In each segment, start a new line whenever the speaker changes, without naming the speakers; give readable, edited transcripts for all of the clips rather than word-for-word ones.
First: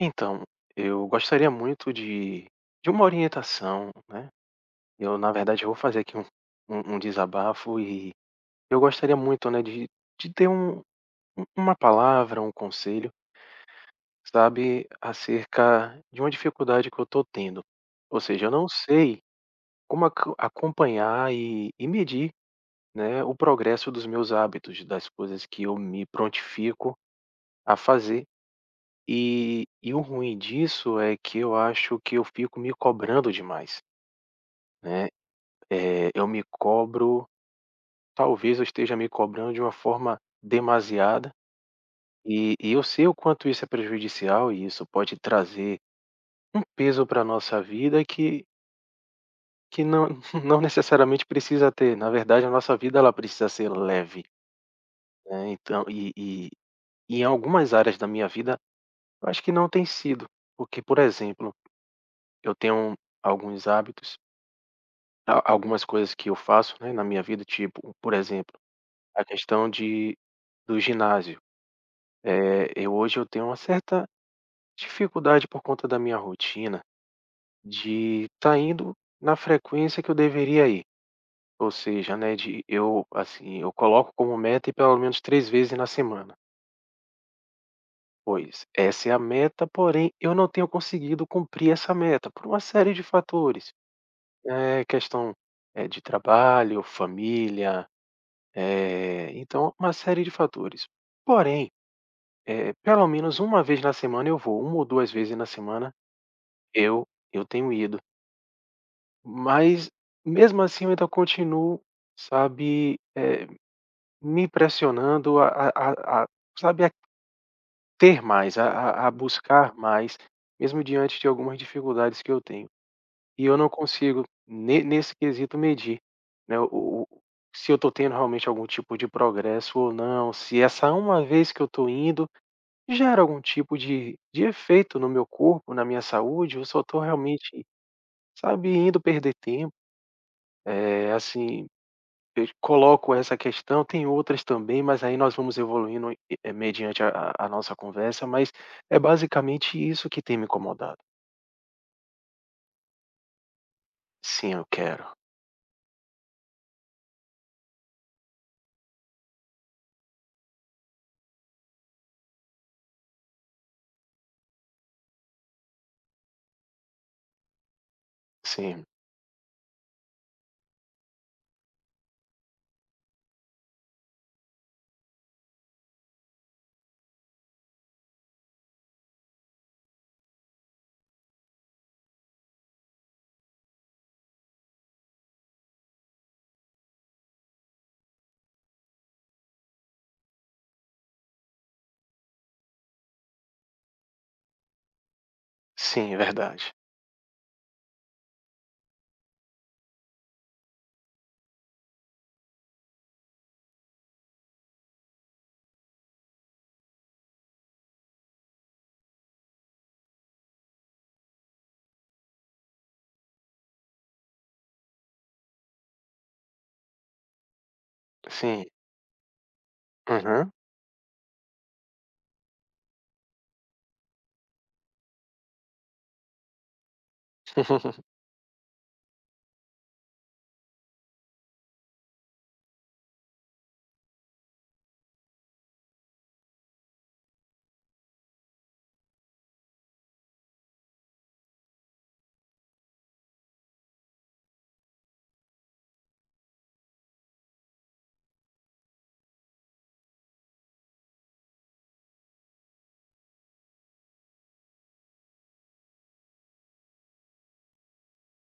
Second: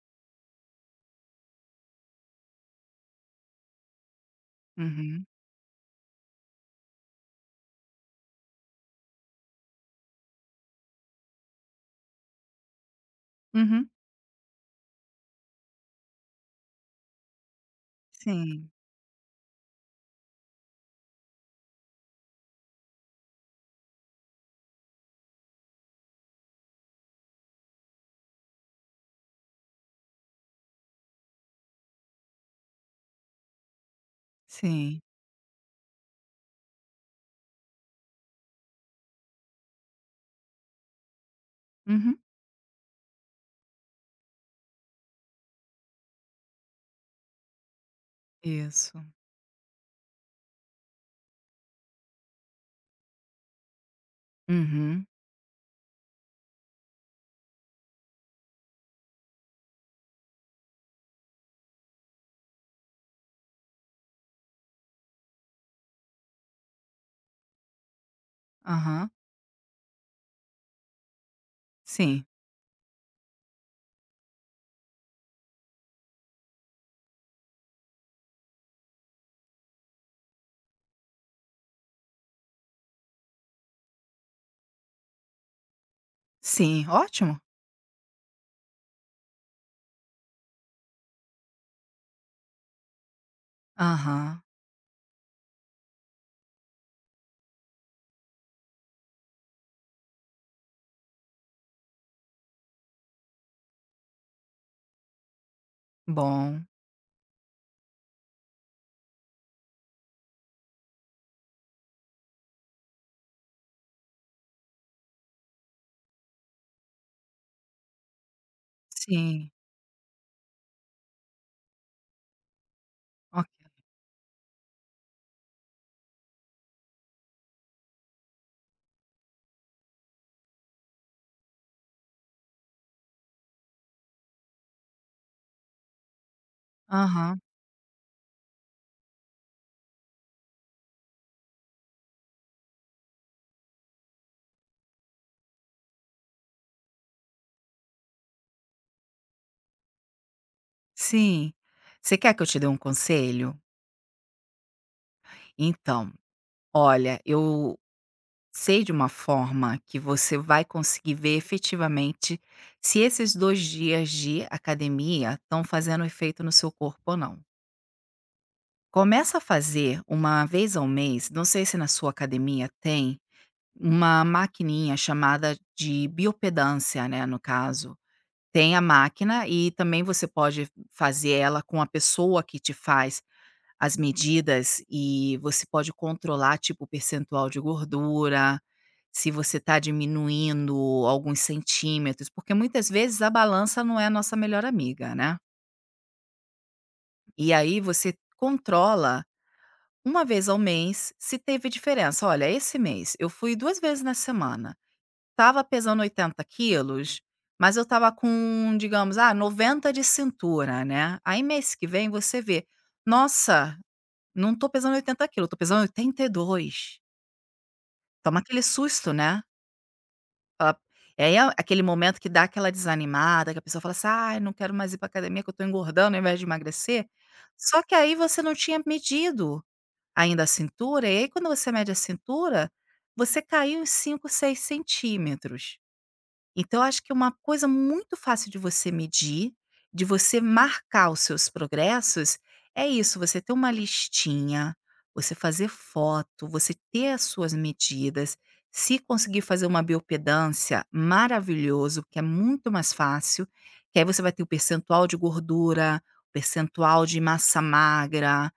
Então, eu gostaria muito de uma orientação, né. Eu,
Uhum,
na verdade, eu vou fazer aqui um desabafo e eu gostaria muito, né, de ter uma palavra, um conselho,
uhum,
sabe, acerca de uma dificuldade que eu estou tendo. Ou seja, eu não
sim,
sei como acompanhar e medir, né, o progresso dos meus hábitos, das coisas que eu me prontifico a fazer. E o ruim disso é que eu acho que eu fico me cobrando demais,
sim,
né. Eu me cobro, talvez eu esteja me cobrando de uma forma demasiada,
uhum,
e eu sei o quanto isso é prejudicial e isso pode trazer um peso para a nossa vida que
isso,
que não não necessariamente precisa ter. Na verdade, a nossa vida ela precisa ser leve,
uhum,
né, então e em algumas áreas da minha vida, eu acho que não tem sido. Porque, por exemplo, eu tenho alguns hábitos. A Algumas coisas que eu faço, né, na minha vida, tipo, um, por exemplo,
aham,
a questão de do ginásio.
sim,
Eu hoje eu tenho uma certa dificuldade por conta da minha rotina de estar tá indo na frequência que eu deveria ir, ou seja, né, de eu, assim, eu coloco como meta ir pelo menos 3 vezes na semana.
sim, ótimo,
Pois essa é a meta, porém eu não tenho conseguido cumprir essa meta por uma série de fatores,
aham,
questão, de trabalho, família. Então, uma série de fatores. Porém, pelo menos uma vez na semana eu vou, 1 ou 2 vezes na semana
bom,
eu eu tenho ido. Mas mesmo assim eu ainda continuo, sabe, me pressionando a, sabe, a ter mais, a
sim,
buscar mais, mesmo diante de algumas dificuldades que eu tenho. E eu
ok,
não consigo ne nesse quesito medir, né, o se eu estou tendo realmente algum tipo de progresso ou não, se essa uma vez que eu estou indo gera algum tipo de efeito no meu corpo, na minha saúde, eu só estou
aham,
realmente, sabe, indo perder tempo. Assim, eu coloco essa questão, tem outras também, mas aí nós vamos evoluindo, mediante a nossa conversa, mas é basicamente isso que tem me incomodado.
sim. Você quer que eu te dê um conselho?
Sim, eu quero.
Então, olha, eu sei de uma forma que você vai conseguir ver efetivamente se esses 2 dias de academia estão fazendo efeito no seu corpo ou não.
Sim,
Começa a fazer uma vez ao mês, não sei se na sua academia tem uma maquininha chamada de biopedância, né, no caso. Tem a máquina e também você pode fazer ela com a pessoa que te faz as medidas e você pode controlar, tipo, o percentual de gordura, se você está diminuindo alguns centímetros, porque muitas vezes a balança não é a nossa melhor amiga, né.
sim, é verdade.
E aí você controla uma vez ao mês se teve diferença. "Olha, esse mês eu fui 2 vezes na semana. Tava pesando 80 quilos, mas eu tava com, digamos, ah, 90 de cintura, né. Aí mês que vem você vê: "Nossa, não tô pesando 80 quilos, tô pesando 82. Toma aquele
Sim.
susto, né".
Aham.
Fala, e aí é aquele momento que dá aquela desanimada, que a pessoa fala assim: "Ai, não quero mais ir para academia que eu tô engordando ao invés de emagrecer". Só que aí você não tinha medido ainda a cintura, e aí quando você mede a cintura, você caiu uns 5, 6 centímetros. Então, eu acho que é uma coisa muito fácil de você medir, de você marcar os seus progressos, é isso, você ter uma listinha, você fazer foto, você ter as suas medidas. Se conseguir fazer uma biopedância, maravilhoso, porque é muito mais fácil, que aí você vai ter o percentual de gordura, o percentual de massa magra,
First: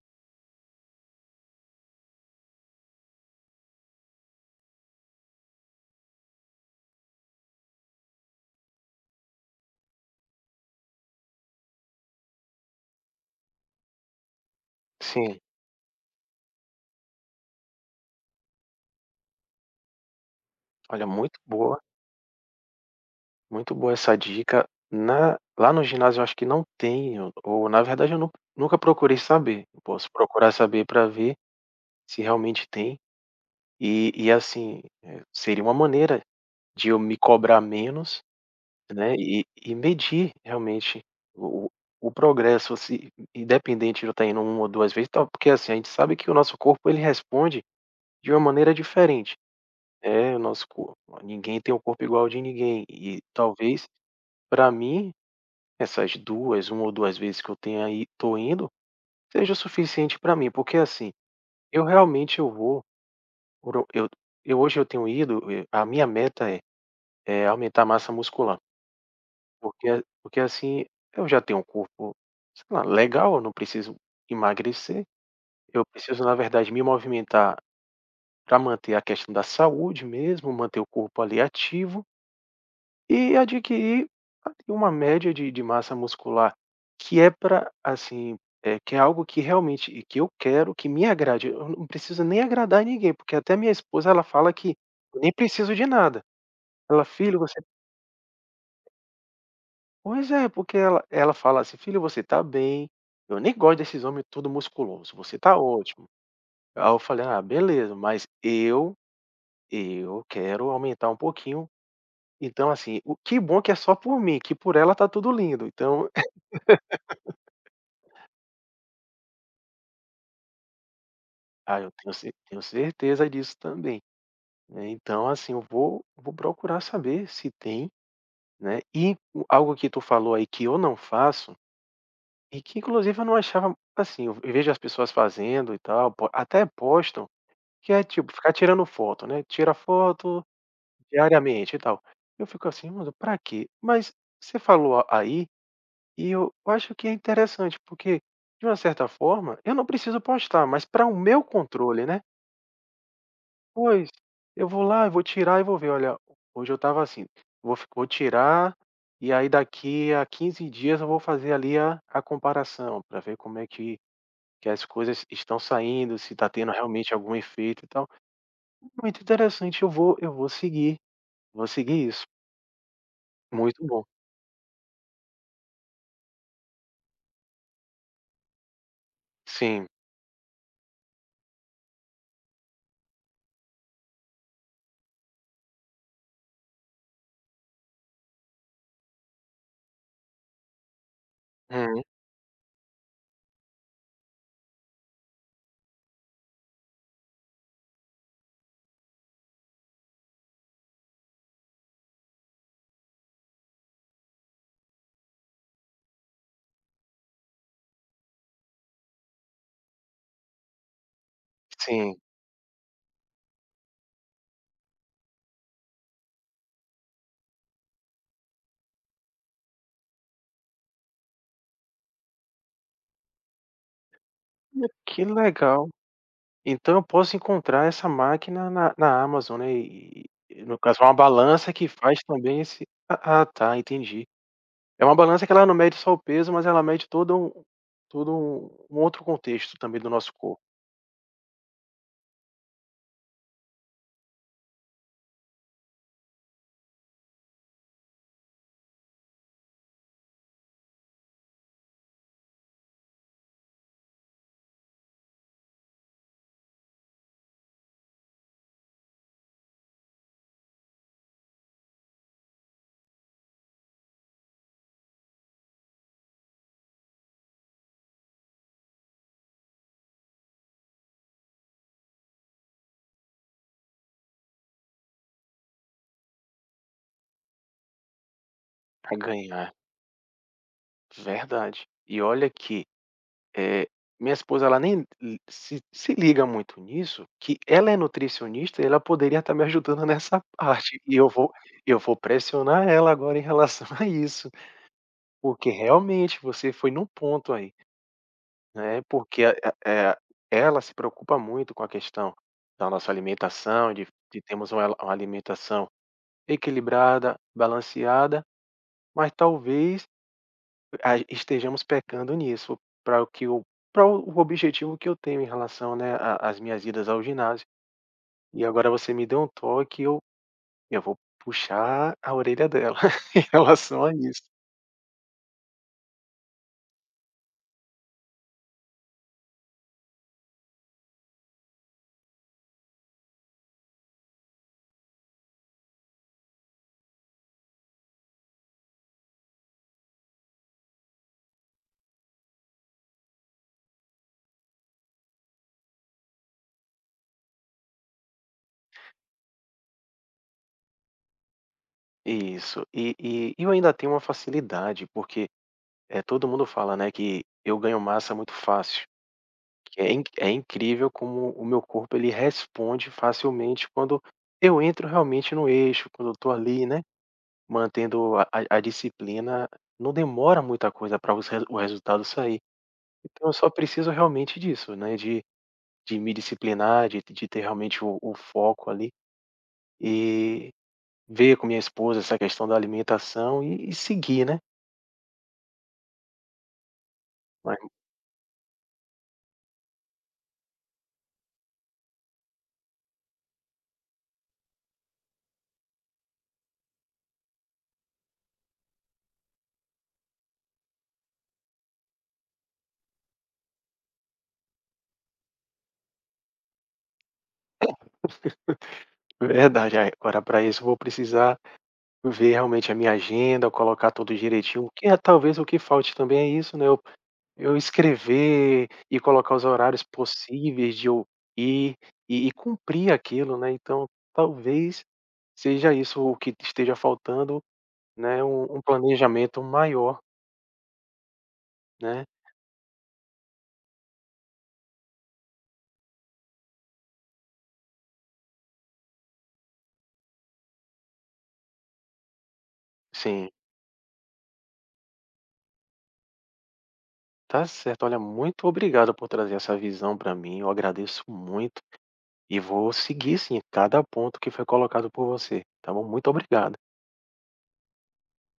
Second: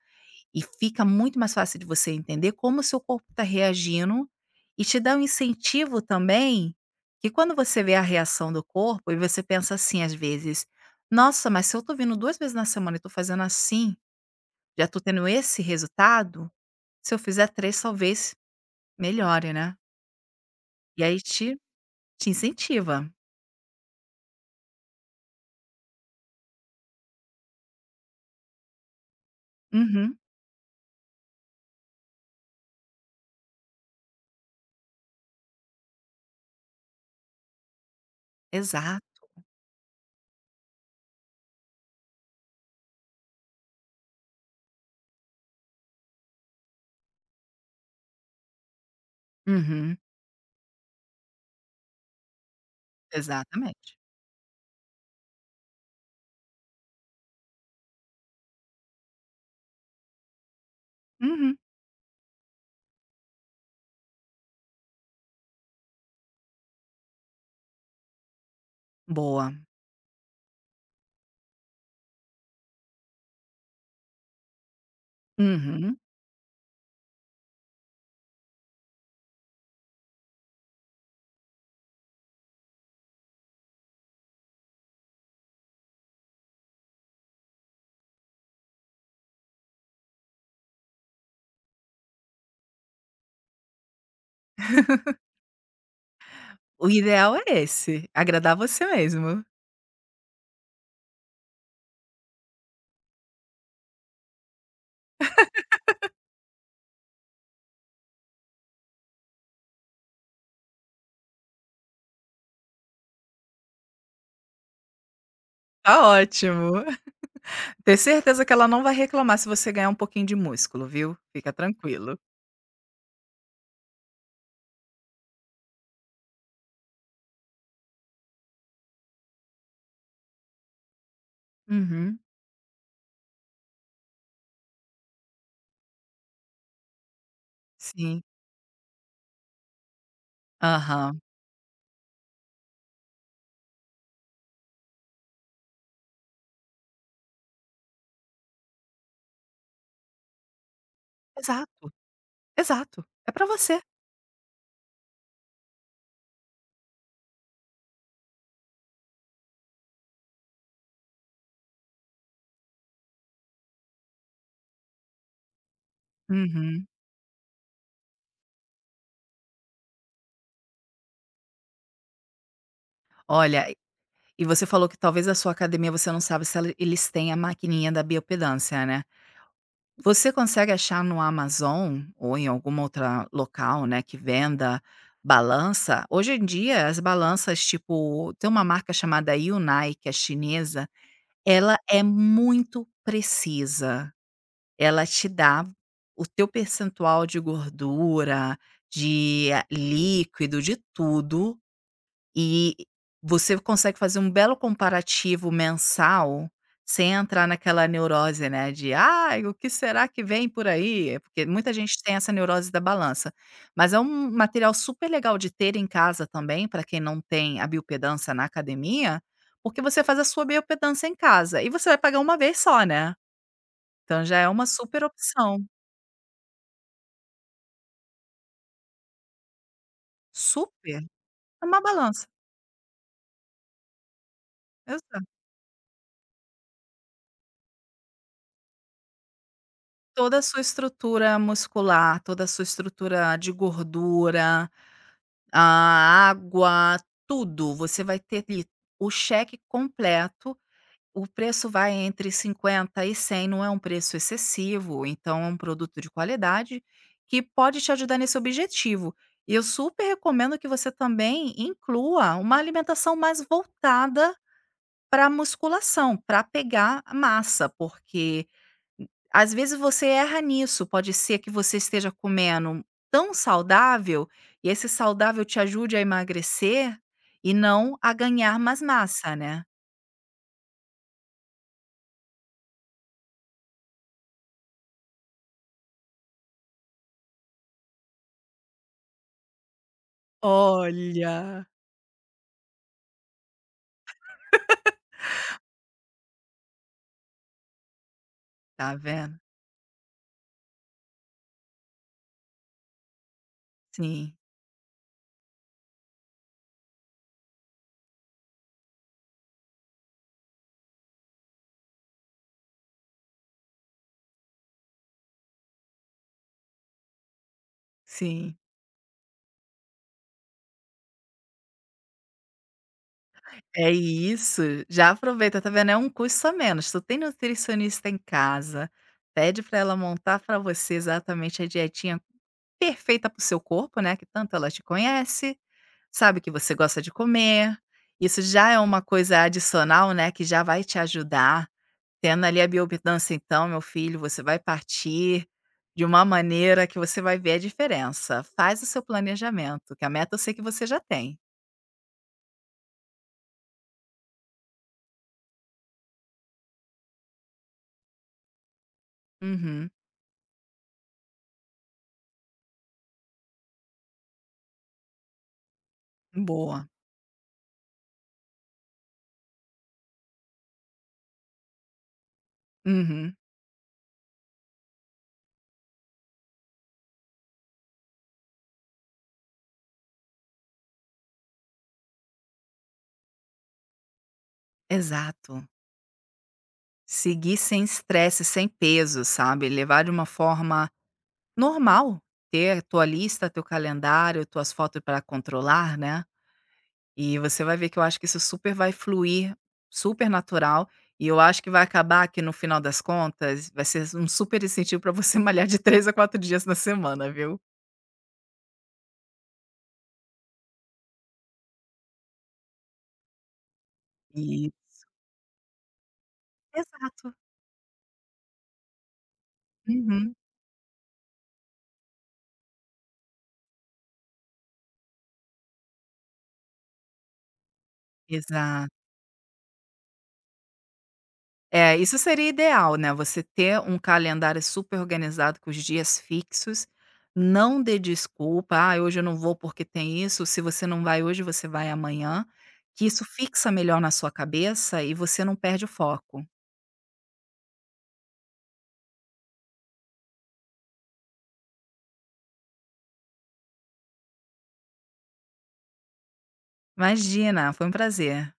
e fica muito mais fácil de você entender como o seu corpo está reagindo e te dá um incentivo também, que quando você vê a reação do corpo e você pensa assim às vezes: "Nossa, mas se eu estou vindo 2 vezes na semana e estou fazendo assim, já estou tendo
Sim.
esse resultado, se eu fizer três talvez melhore, né". E
Olha,
aí
muito
te
boa.
te incentiva.
Muito boa essa dica. Na Lá no ginásio eu acho que não tenho, ou na verdade eu nu nunca procurei saber. Eu posso
Uhum,
procurar saber para ver se realmente tem. E assim, seria uma maneira de eu me cobrar menos,
exato.
né, e medir realmente o o o progresso, se independente de eu estar indo uma ou 2 vezes, tal, porque assim, a gente sabe que o nosso corpo ele responde de uma maneira diferente.
Uhum,
É, o nosso corpo ninguém tem o corpo igual ao de ninguém e talvez
exatamente.
para mim Essas duas uma ou 2 vezes que eu tenha aí tô indo, seja o suficiente para mim, porque, assim,
Uhum,
eu vou por eu hoje eu tenho ido, a minha meta é aumentar a massa muscular,
boa.
porque, assim, eu já tenho um corpo, sei lá, legal, eu não preciso emagrecer, eu
Uhum.
preciso, na verdade, me movimentar para manter a questão da saúde mesmo, manter o corpo ali ativo. E adquirir uma média de massa muscular que é para assim, que é algo que realmente que eu quero, que me agrade. Eu não preciso nem agradar ninguém, porque até minha esposa ela fala que eu nem preciso de nada.
O
Ela:
ideal
"Filho,
é
você",
esse, agradar você mesmo.
pois é, porque ela fala assim: "Filho, você tá bem, eu nem gosto desses homens tudo musculoso, você tá ótimo". Aí eu falei: "Ah, beleza, mas eu quero aumentar um pouquinho". Então assim, o que bom que é só por mim, que por ela tá tudo lindo,
Tá
então.
ótimo. Ter certeza que ela não vai reclamar se você ganhar um pouquinho de músculo, viu. Fica
Ah, eu tenho
tranquilo.
cer tenho certeza disso também, né, então assim, eu vou procurar saber se tem, né, e algo que tu falou aí que eu não faço,
Uhum.
e que inclusive eu não achava assim, eu vejo as pessoas fazendo e tal, po, até postam, que é
Sim.
tipo, ficar tirando foto, né, tira foto
Aham.
diariamente e tal. Eu fico assim: "Mano, pra quê?". Mas você falou aí, e eu acho que é interessante, porque de uma certa forma eu não preciso postar, mas para o meu
Exato,
controle, né.
exato. É pra você.
Pois, eu vou lá, eu vou tirar e vou ver, olha, hoje eu estava assim, vou tirar, e aí daqui a 15 dias eu vou fazer ali a comparação, para ver como é que as coisas estão saindo, se está tendo
Uhum.
realmente algum efeito e tal. Muito interessante, eu vou seguir isso.
Olha, e
Muito bom.
e você falou que talvez a sua academia você não sabe se ela eles têm a maquininha da biopedância, né.
Sim.
Você consegue achar no Amazon ou em algum outro local, né, que venda balança? Hoje em dia as balanças, tipo, tem uma marca chamada Yunai, que é chinesa, ela é
Uhum.
muito precisa. Ela te dá o teu percentual de gordura, de a líquido, de tudo, e você consegue fazer um belo comparativo mensal, sem entrar naquela neurose, né, de: "Ai, o que será que vem por aí?". É. Porque muita gente
Sim.
tem essa neurose da balança. Mas é um material super legal de ter em casa também, para quem não tem a biopedância na academia, porque você faz a sua biopedância em casa e você vai pagar uma vez só, né. Então já é uma
Olha,
super
que
opção.
legal. Então eu posso encontrar essa máquina na Amazon, né, e no caso
Super,
é uma
é
balança
uma
que faz
balança,
também esse ah, ah, tá, entendi. É uma
exato.
balança que ela não mede só o peso, mas ela mede todo um outro contexto também do nosso
Toda a
corpo
sua estrutura muscular, toda a sua estrutura de gordura, a água, tudo, você vai ter ali o cheque completo, o preço vai entre 50 e 100, não é um preço excessivo, então é um produto de qualidade que pode te ajudar nesse objetivo. E eu super recomendo que você também inclua uma alimentação mais voltada para musculação, para pegar massa, porque às vezes você erra nisso, pode ser que você esteja comendo tão saudável, e esse saudável te ajude a emagrecer, e não a ganhar mais
pra
massa, né.
ganhar. Verdade. E olha que, eh, minha esposa ela nem li se liga muito nisso, que ela é nutricionista e ela poderia estar me ajudando nessa parte. E
Olha.
eu vou pressionar ela agora em relação a isso, porque realmente você foi num ponto aí,
Tá
né,
vendo?
porque ela se preocupa muito com a questão da nossa alimentação,
Sim,
de termos uma alimentação equilibrada, balanceada, mas talvez a estejamos pecando nisso, para o que o para o objetivo que eu tenho em relação, né, a às minhas idas ao ginásio.
sim.
E agora você me deu um toque, eu vou puxar a orelha dela em
É
relação a isso.
isso, já aproveita, tá vendo, é um custo a menos, tu tem nutricionista em casa, pede pra ela montar pra você exatamente a dietinha perfeita para o seu corpo, né, que tanto ela te conhece, sabe o que você gosta de comer, isso já é uma coisa adicional, né, que já vai te ajudar. Tendo ali a bioimpedância então, meu filho, você vai partir de uma maneira que você vai ver a diferença. Faz o seu planejamento, que a meta eu sei que você já tem.
Isso. E eu ainda tenho uma facilidade, porque, é todo mundo fala, né, que eu ganho massa muito fácil,
Uhum.
que é incrível como o meu corpo ele responde facilmente quando eu entro realmente no eixo, quando eu estou ali,
Boa.
né. Mantendo a disciplina, não demora muita coisa para o resultado sair.
Uhum.
Então eu só preciso realmente disso, né, de me disciplinar, de ter realmente o foco ali, e ver com minha esposa essa questão da alimentação e seguir, né.
Exato. Seguir
Mas
sem estresse, sem peso, sabe, levar de uma forma normal, ter a tua lista, teu calendário, tuas fotos para controlar, né. E você vai ver que eu acho que isso super vai fluir, super natural, e eu acho que vai acabar que no final das contas vai ser um super incentivo para você malhar de 3 a 4 dias na semana, viu.
verdade, aí agora para isso eu vou precisar ver realmente a minha agenda, colocar tudo
E
direitinho, que é talvez o que falte também é isso, né.
exato.
Eu escrever e colocar os horários
Uhum.
possíveis de eu ir e cumprir aquilo, né, então talvez seja isso o que esteja faltando, né, um
Exato.
planejamento maior,
É, isso
né.
seria ideal, né, você ter um calendário super organizado com os dias fixos, não dê desculpa: "ah, hoje eu não vou porque tem isso", se você não vai hoje, você vai amanhã, que isso
Sim,
fixa melhor na sua cabeça e você não perde o foco.
tá certo. Olha, muito obrigado por trazer essa visão para mim, eu agradeço muito e vou seguir sim cada ponto que foi colocado por você, tá bom? Muito obrigado.
Imagina, foi um prazer.